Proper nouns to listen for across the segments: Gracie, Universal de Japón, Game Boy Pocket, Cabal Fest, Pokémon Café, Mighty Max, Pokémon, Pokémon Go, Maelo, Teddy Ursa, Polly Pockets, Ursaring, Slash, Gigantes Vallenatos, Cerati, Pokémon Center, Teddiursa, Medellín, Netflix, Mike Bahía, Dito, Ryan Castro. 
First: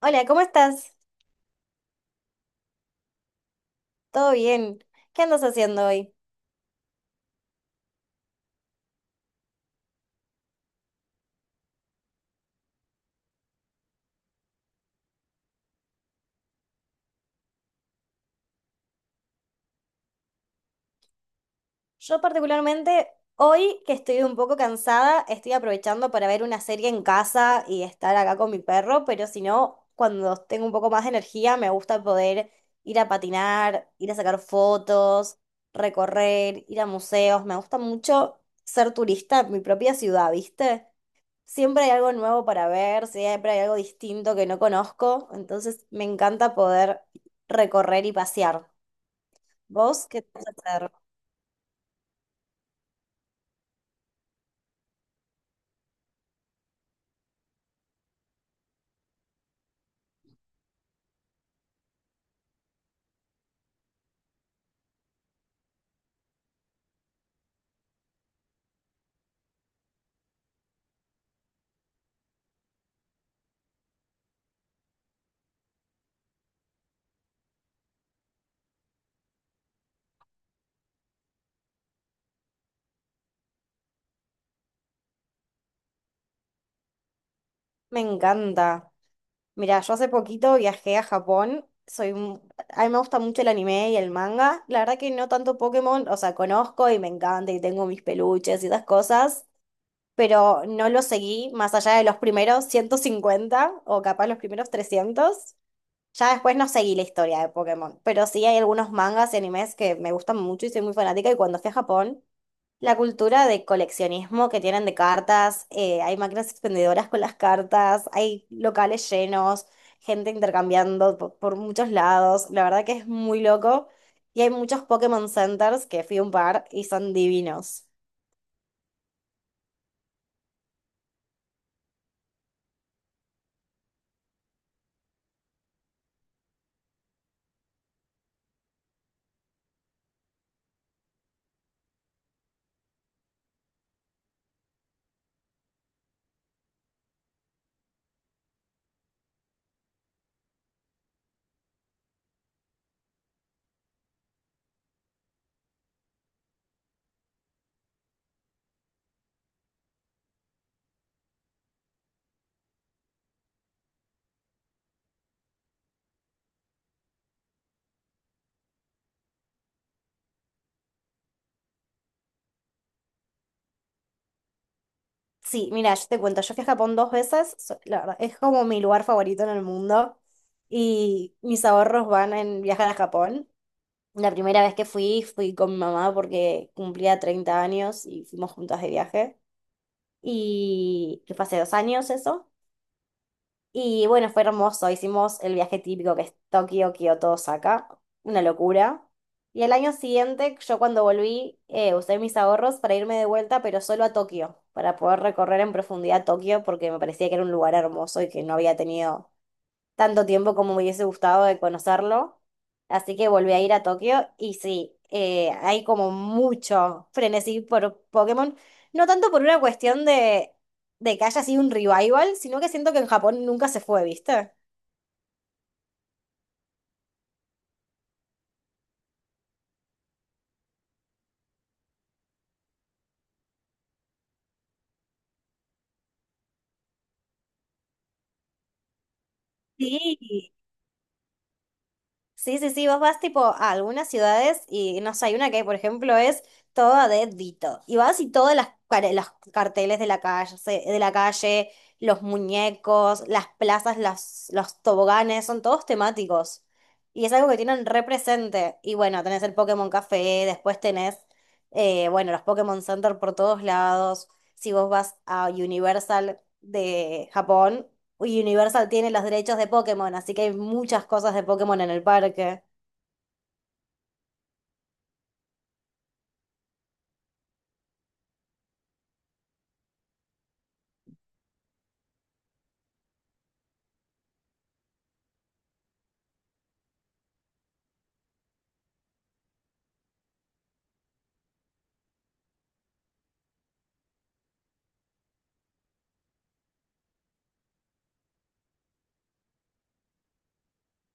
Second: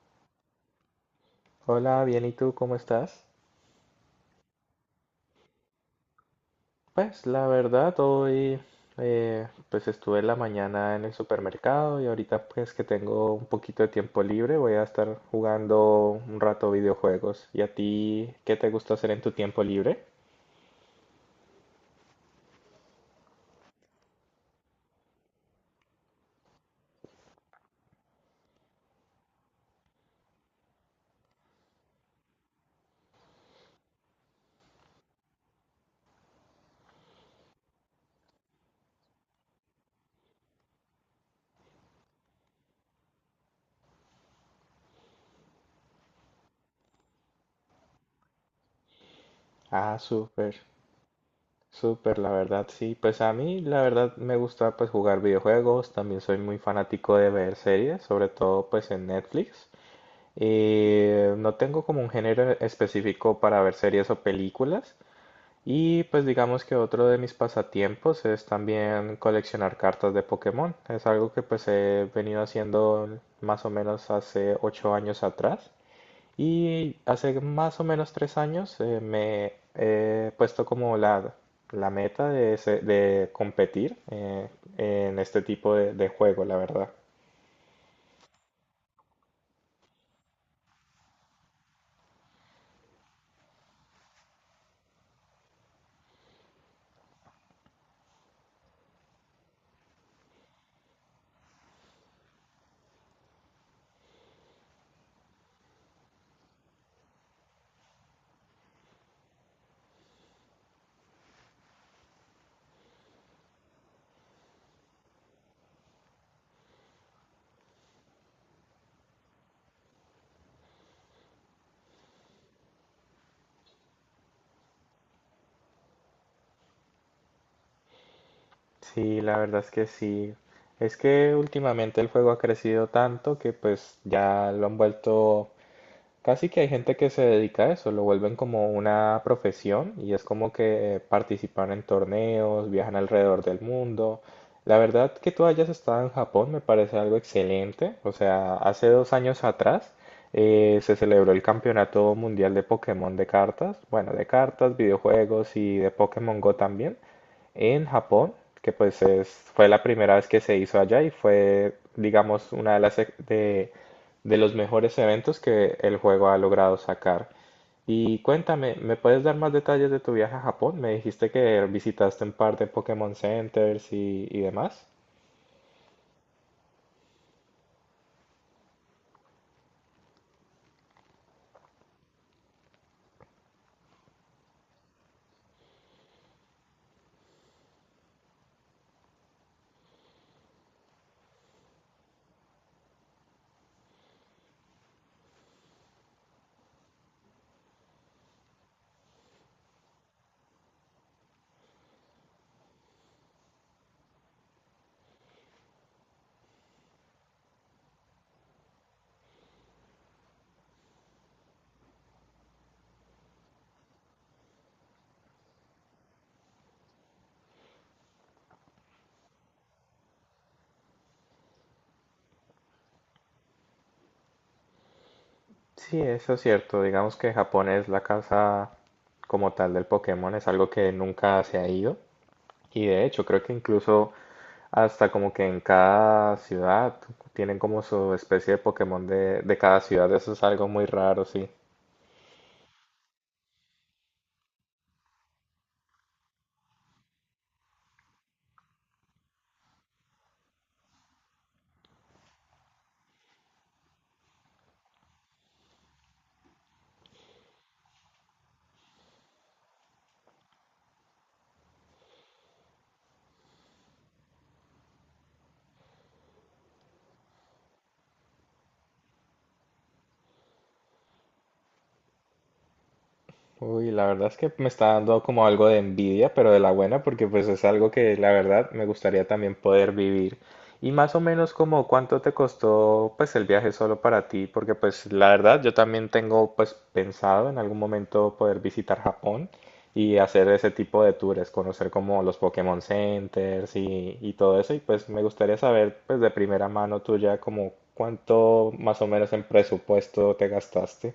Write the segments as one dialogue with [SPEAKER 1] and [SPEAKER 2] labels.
[SPEAKER 1] Hola, ¿cómo estás?
[SPEAKER 2] Hola, bien, ¿y tú cómo estás?
[SPEAKER 1] ¿Todo bien? ¿Qué andas haciendo hoy?
[SPEAKER 2] Pues la verdad, hoy pues estuve en la mañana en el supermercado y ahorita pues que tengo un poquito de tiempo libre voy a estar jugando un rato videojuegos. ¿Y a ti qué te gusta hacer en tu tiempo libre?
[SPEAKER 1] Yo particularmente, hoy que estoy un poco cansada, estoy aprovechando para ver una serie en casa y estar acá con mi perro, pero si no, cuando tengo un poco más de energía, me gusta poder ir a patinar, ir a sacar fotos, recorrer, ir a museos. Me gusta mucho ser turista en mi propia ciudad, ¿viste? Siempre hay algo nuevo para ver, siempre hay algo distinto que no conozco, entonces me encanta poder recorrer y pasear.
[SPEAKER 2] Ah,
[SPEAKER 1] ¿Vos qué te vas a
[SPEAKER 2] súper,
[SPEAKER 1] hacer?
[SPEAKER 2] súper, la verdad, sí. Pues a mí la verdad me gusta pues jugar videojuegos, también soy muy fanático de ver series, sobre todo pues en Netflix. No tengo como un género específico para ver series o películas. Y pues digamos que otro de mis pasatiempos es también coleccionar cartas de Pokémon. Es algo que pues he venido haciendo más o menos hace 8 años atrás. Y hace más o menos 3 años me he puesto como la meta de, de competir en este tipo de juego, la verdad.
[SPEAKER 1] Me encanta. Mira, yo hace poquito viajé a Japón. A mí me gusta mucho el anime y el manga. La verdad que no tanto Pokémon, o sea, conozco y me encanta y tengo mis peluches y esas cosas, pero no lo seguí más allá de los primeros 150 o capaz los primeros 300. Ya después no seguí la historia de Pokémon, pero sí hay algunos mangas y animes que me gustan mucho y soy muy fanática, y cuando fui a Japón, la cultura de coleccionismo que tienen de cartas, hay máquinas expendedoras con las cartas, hay locales llenos, gente intercambiando por muchos lados, la verdad que es muy loco. Y hay muchos Pokémon Centers, que fui a un par y son divinos.
[SPEAKER 2] Sí, la verdad es que sí. Es que últimamente el juego ha crecido tanto que pues ya lo han vuelto. Casi que hay gente que se dedica a eso, lo vuelven como una profesión y es como que participan en torneos, viajan alrededor del mundo. La verdad que tú hayas estado en Japón me parece algo excelente. O sea, hace 2 años atrás se celebró el Campeonato Mundial de Pokémon de cartas, bueno, de cartas, videojuegos y de Pokémon Go también, en Japón, que pues fue la primera vez que se hizo allá y fue, digamos, una de las, de los mejores eventos que el juego ha logrado sacar. Y cuéntame, ¿me puedes dar más detalles de tu viaje a Japón? Me dijiste que visitaste un par de Pokémon Centers y demás.
[SPEAKER 1] Sí, mira, yo te cuento, yo fui a Japón dos veces, la verdad, es como mi lugar favorito en el mundo y mis ahorros van en viajar a Japón. La primera vez que fui, fui con mi mamá porque cumplía 30 años y fuimos juntas de viaje. Y que fue hace 2 años eso. Y bueno, fue hermoso. Hicimos el viaje típico, que es Tokio, Kioto, Osaka. Una locura. Y al año siguiente, yo cuando volví, usé mis ahorros para irme de vuelta, pero solo a Tokio, para poder recorrer en profundidad Tokio, porque me parecía que era un lugar hermoso y que no había tenido tanto tiempo como me hubiese gustado de conocerlo. Así que volví a ir a Tokio y sí, hay como mucho frenesí por Pokémon. No tanto por una cuestión de que haya sido un revival, sino que siento que en Japón nunca se fue, ¿viste?
[SPEAKER 2] Sí, eso es cierto. Digamos que Japón es la casa como tal del Pokémon, es algo que nunca se ha ido. Y de hecho, creo que incluso hasta como que en cada ciudad tienen como su especie de Pokémon de cada ciudad. Eso es
[SPEAKER 1] Sí,
[SPEAKER 2] algo muy raro, sí.
[SPEAKER 1] sí, sí, sí, vos vas tipo a algunas ciudades y no sé, hay una que por ejemplo es toda de Dito. Y vas y todas las carteles de la calle, de la calle, los muñecos, las plazas, las, los toboganes, son todos temáticos. Y es algo que tienen represente. Y bueno, tenés el Pokémon Café, después tenés, bueno, los Pokémon Center por todos lados. Si vos vas a Universal de Japón, y Universal tiene los derechos de Pokémon, así que hay muchas cosas de Pokémon en el parque.
[SPEAKER 2] Uy, la verdad es que me está dando como algo de envidia, pero de la buena, porque pues es algo que la verdad me gustaría también poder vivir. Y más o menos como cuánto te costó pues el viaje solo para ti, porque pues la verdad yo también tengo pues pensado en algún momento poder visitar Japón y hacer ese tipo de tours, conocer como los Pokémon Centers y todo eso, y pues me gustaría saber pues de primera mano tuya como cuánto más o menos en presupuesto te gastaste.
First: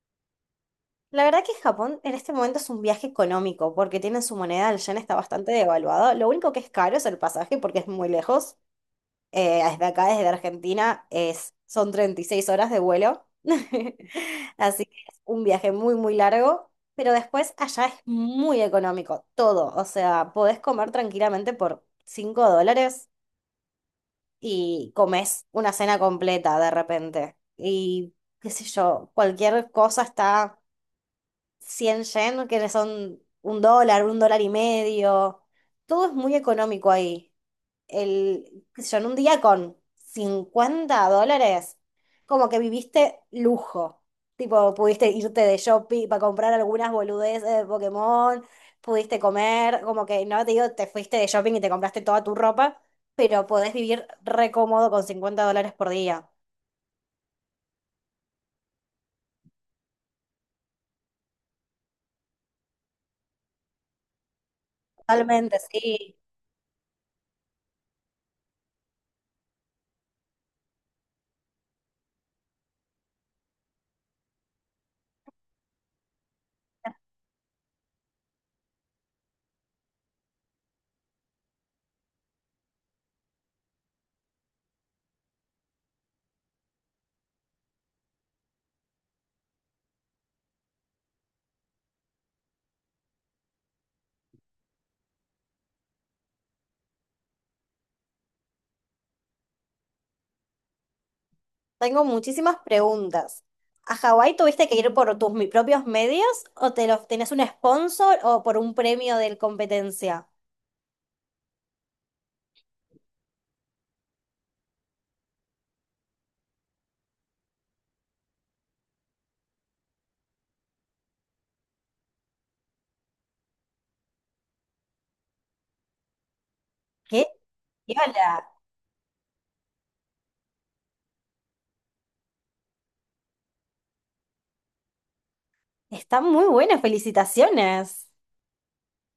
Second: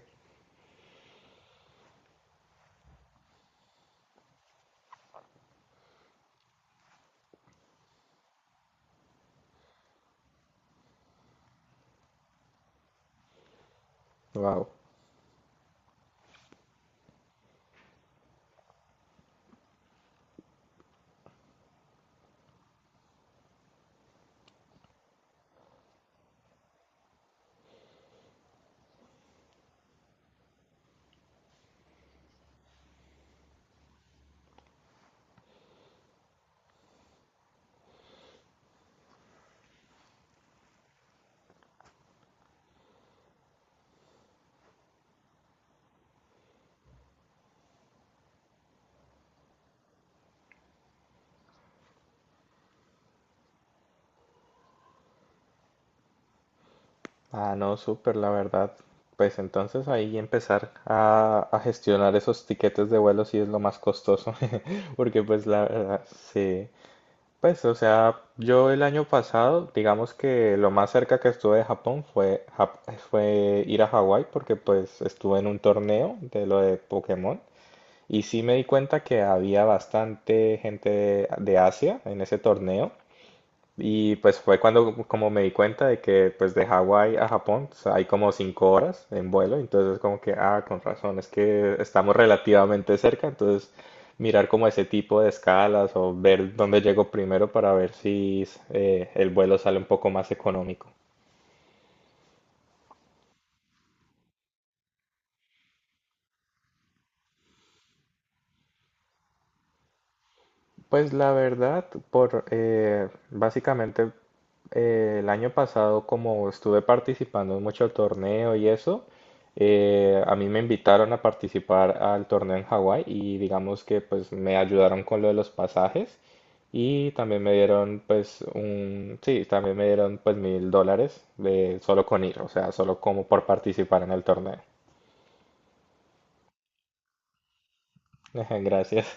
[SPEAKER 1] La verdad que Japón en este momento es un viaje económico, porque tienen su moneda, el yen está bastante devaluado. Lo único que es caro es el pasaje, porque es muy lejos. Desde acá, desde Argentina, es, son 36 horas de vuelo.
[SPEAKER 2] Wow.
[SPEAKER 1] Así que es un viaje muy, muy largo. Pero después allá es muy económico, todo. O sea, podés comer tranquilamente por $5 y comes una cena completa de repente. Y qué sé yo, cualquier cosa está 100 yenes, que son $1, $1,50. Todo es muy económico ahí, el, qué sé yo, en un día con $50, como que viviste lujo. Tipo, pudiste irte de shopping para comprar algunas boludeces de Pokémon, pudiste comer, como que no te digo, te fuiste de shopping y te compraste toda tu ropa, pero podés vivir re cómodo con $50 por día.
[SPEAKER 2] Ah, no, súper, la verdad. Pues entonces ahí empezar a gestionar esos tiquetes de vuelo sí es lo más costoso, porque pues
[SPEAKER 1] Totalmente,
[SPEAKER 2] la verdad,
[SPEAKER 1] sí.
[SPEAKER 2] sí. Pues, o sea, yo el año pasado, digamos que lo más cerca que estuve de Japón fue, fue ir a Hawái, porque pues estuve en un torneo de lo de Pokémon, y sí me di cuenta que había bastante gente de Asia en ese torneo. Y pues fue cuando como me di cuenta de que pues de Hawái a Japón pues, hay como 5 horas en vuelo, entonces como que, ah, con razón, es que estamos relativamente cerca, entonces mirar como ese tipo de escalas o ver dónde llego primero para ver si el vuelo sale un poco más económico.
[SPEAKER 1] Tengo muchísimas preguntas. ¿A Hawái tuviste que ir por tus propios medios o te los tenés un sponsor o por un premio de competencia?
[SPEAKER 2] Pues la verdad, por básicamente el año pasado, como estuve participando en mucho torneo y eso, a mí me invitaron a participar al torneo en Hawái y digamos que pues me ayudaron con lo de los pasajes y
[SPEAKER 1] ¿Qué?
[SPEAKER 2] también me dieron pues un, sí, también me dieron pues $1000 de solo con ir, o sea, solo como por participar en el torneo.
[SPEAKER 1] Está muy buena, felicitaciones.
[SPEAKER 2] Gracias.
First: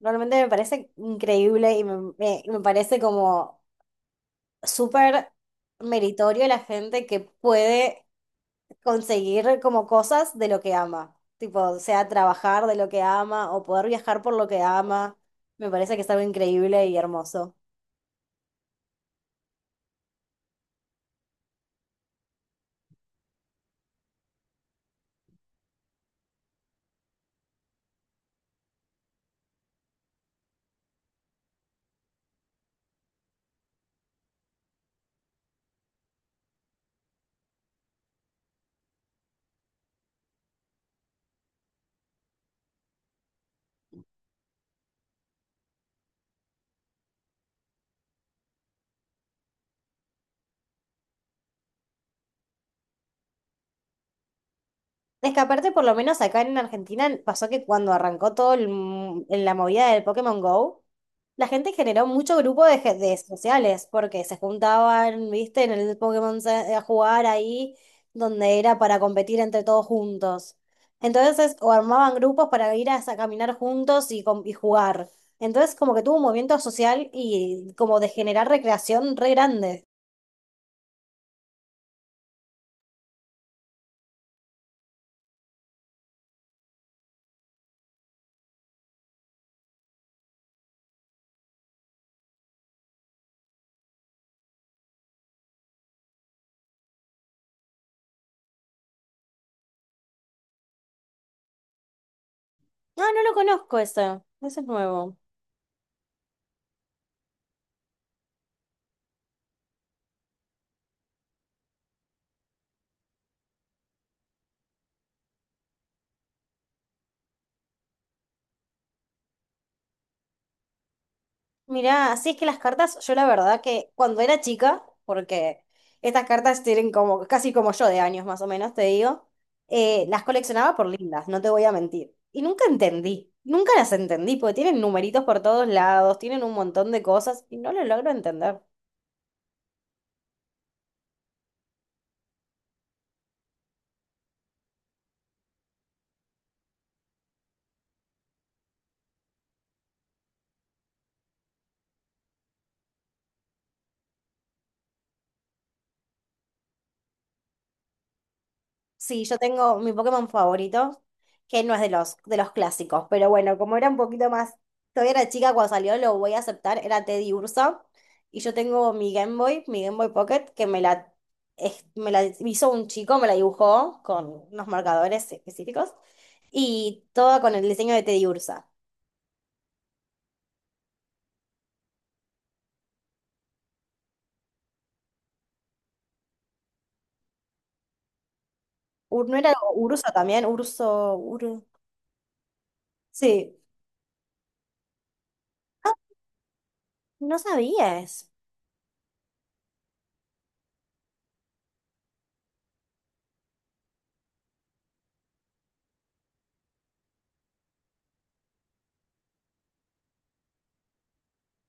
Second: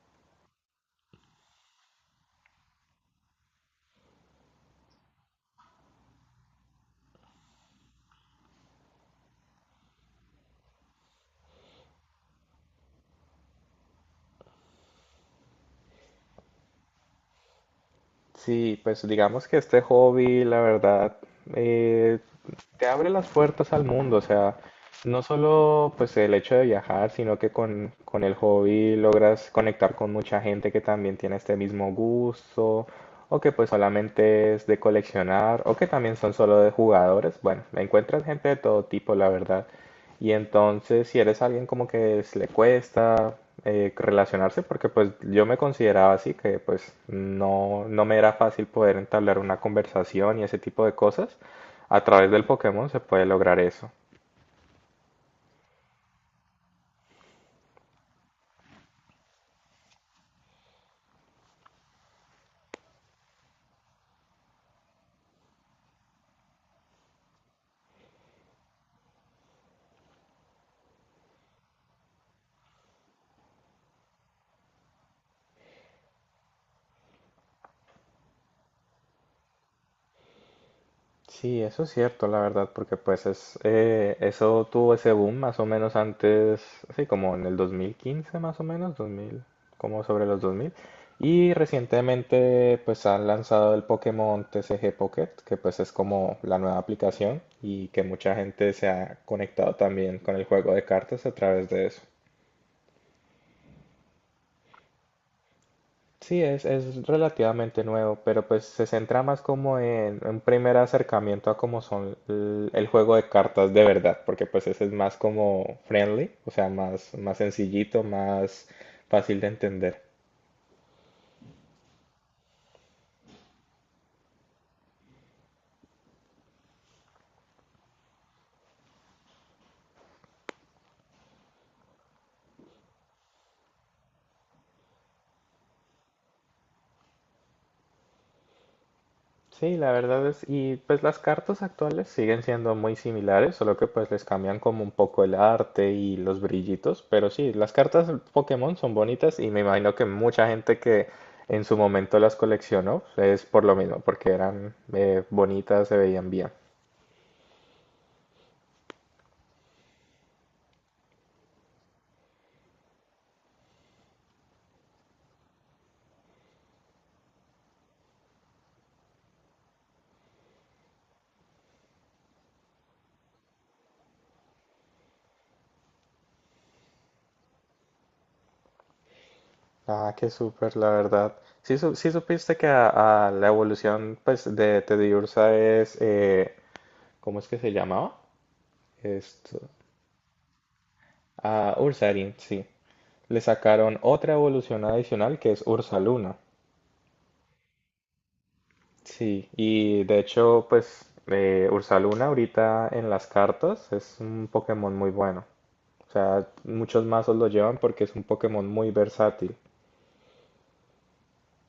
[SPEAKER 1] Realmente me parece increíble y me parece como súper meritorio la gente que puede conseguir como cosas de lo que ama. Tipo, sea trabajar de lo que ama o poder viajar por lo que ama. Me parece que es algo increíble y hermoso.
[SPEAKER 2] Sí, pues digamos que este hobby, la verdad, eh, te abre las puertas al mundo, o sea, no solo pues el hecho de viajar, sino que con el hobby logras conectar con mucha gente que también tiene este mismo gusto, o que pues solamente es de coleccionar, o que también son solo de jugadores. Bueno, encuentras gente de todo tipo, la verdad. Y entonces, si eres alguien como que le cuesta relacionarse, porque pues yo me consideraba así, que pues no, no me era fácil poder entablar una conversación y ese tipo de cosas, a través del Pokémon se puede lograr eso.
[SPEAKER 1] Es que aparte, por lo menos acá en Argentina, pasó que cuando arrancó todo el en la movida del Pokémon Go, la gente generó mucho grupo de, de sociales, porque se juntaban, viste, en el a jugar ahí, donde era para competir entre todos juntos. Entonces, o armaban grupos para ir a caminar juntos y y jugar. Entonces, como que tuvo un movimiento social y como de generar recreación re grande.
[SPEAKER 2] Sí, eso es cierto, la verdad, porque pues es, eso tuvo ese boom más o menos antes, sí, como en el 2015 más o menos, 2000, como sobre los 2000. Y recientemente pues han lanzado el Pokémon TCG Pocket, que pues es como la nueva aplicación y que mucha gente se ha conectado también con el juego de cartas a través de eso.
[SPEAKER 1] No, no lo conozco eso. Eso es nuevo.
[SPEAKER 2] Sí, es relativamente nuevo, pero pues se centra más como en un primer acercamiento a cómo son el, juego de cartas de verdad, porque pues ese es más como friendly, o sea, más, más sencillito, más fácil de entender.
[SPEAKER 1] Mirá, sí, es que las cartas, yo la verdad que cuando era chica, porque estas cartas tienen como casi como yo de años más o menos, te digo, las coleccionaba por lindas, no te voy a mentir. Y nunca entendí, nunca las entendí, porque tienen numeritos por todos lados, tienen un montón de cosas y no lo logro entender.
[SPEAKER 2] Sí, la verdad es, y pues las cartas actuales siguen siendo muy similares, solo que pues les cambian como un poco el arte y los brillitos, pero sí, las cartas Pokémon son bonitas y me imagino que mucha gente que en su momento las coleccionó es por lo mismo, porque eran bonitas, se veían bien.
[SPEAKER 1] Sí, yo tengo mi Pokémon favorito, que no es de los clásicos, pero bueno, como era un poquito más, todavía era chica cuando salió, lo voy a aceptar, era Teddy Ursa, y yo tengo mi Game Boy Pocket, que me la, me la hizo un chico, me la dibujó con unos marcadores específicos, y toda con el diseño de Teddy Ursa.
[SPEAKER 2] Ah, qué súper, la verdad. Sí, sí supiste que a la evolución pues de Teddiursa es, ¿cómo es que se llamaba?
[SPEAKER 1] ¿No era
[SPEAKER 2] Esto.
[SPEAKER 1] Urso también? Urso.
[SPEAKER 2] A Ursaring, sí. Le
[SPEAKER 1] Sí,
[SPEAKER 2] sacaron otra evolución adicional que es Ursaluna.
[SPEAKER 1] no sabías.
[SPEAKER 2] Sí, y de hecho, pues Ursaluna ahorita en las cartas es un Pokémon muy bueno. O sea, muchos mazos lo llevan porque es un Pokémon muy versátil.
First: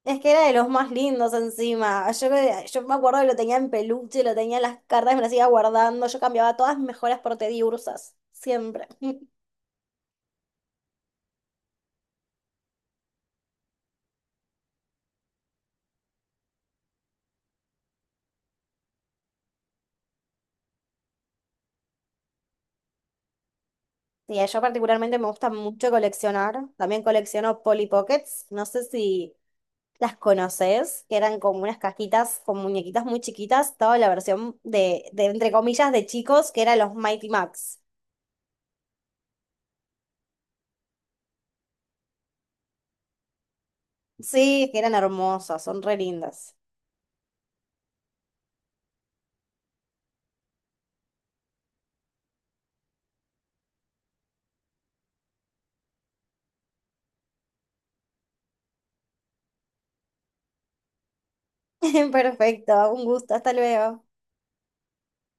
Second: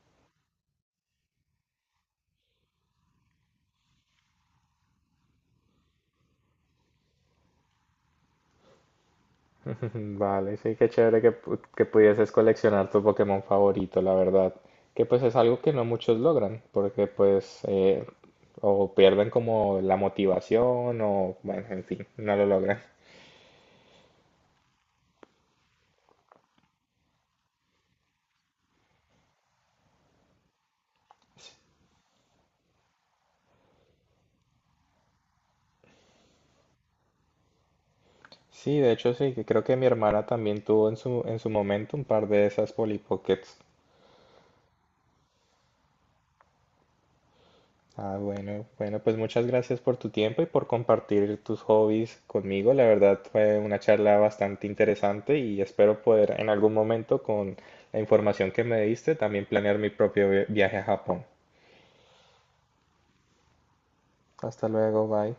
[SPEAKER 1] Es que era de los más lindos encima. Yo me acuerdo que lo tenía en peluche, lo tenía en las cartas, me las iba guardando. Yo cambiaba todas mis mejoras por Tediursas, siempre.
[SPEAKER 2] Vale, sí, qué chévere que, que pudieses coleccionar tu Pokémon favorito, la verdad. Que pues es algo que no muchos logran, porque pues o pierden como la motivación o, bueno, en fin, no lo logran.
[SPEAKER 1] Sí, yo particularmente me gusta mucho coleccionar. También colecciono Polly Pockets. No sé si las conoces, que eran como unas cajitas con muñequitas muy chiquitas. Estaba la versión de, entre comillas, de chicos, que eran los Mighty Max.
[SPEAKER 2] Sí, de hecho sí, que creo que mi hermana también tuvo en su momento un par de esas Polly Pockets.
[SPEAKER 1] Sí, que eran hermosas, son re lindas.
[SPEAKER 2] Ah, bueno, bueno, pues muchas gracias por tu tiempo y por compartir tus hobbies conmigo. La verdad fue una charla bastante interesante y espero poder en algún momento con la información que me diste también planear mi propio viaje a Japón.
[SPEAKER 1] Perfecto, un gusto, hasta luego.
[SPEAKER 2] Hasta luego, bye.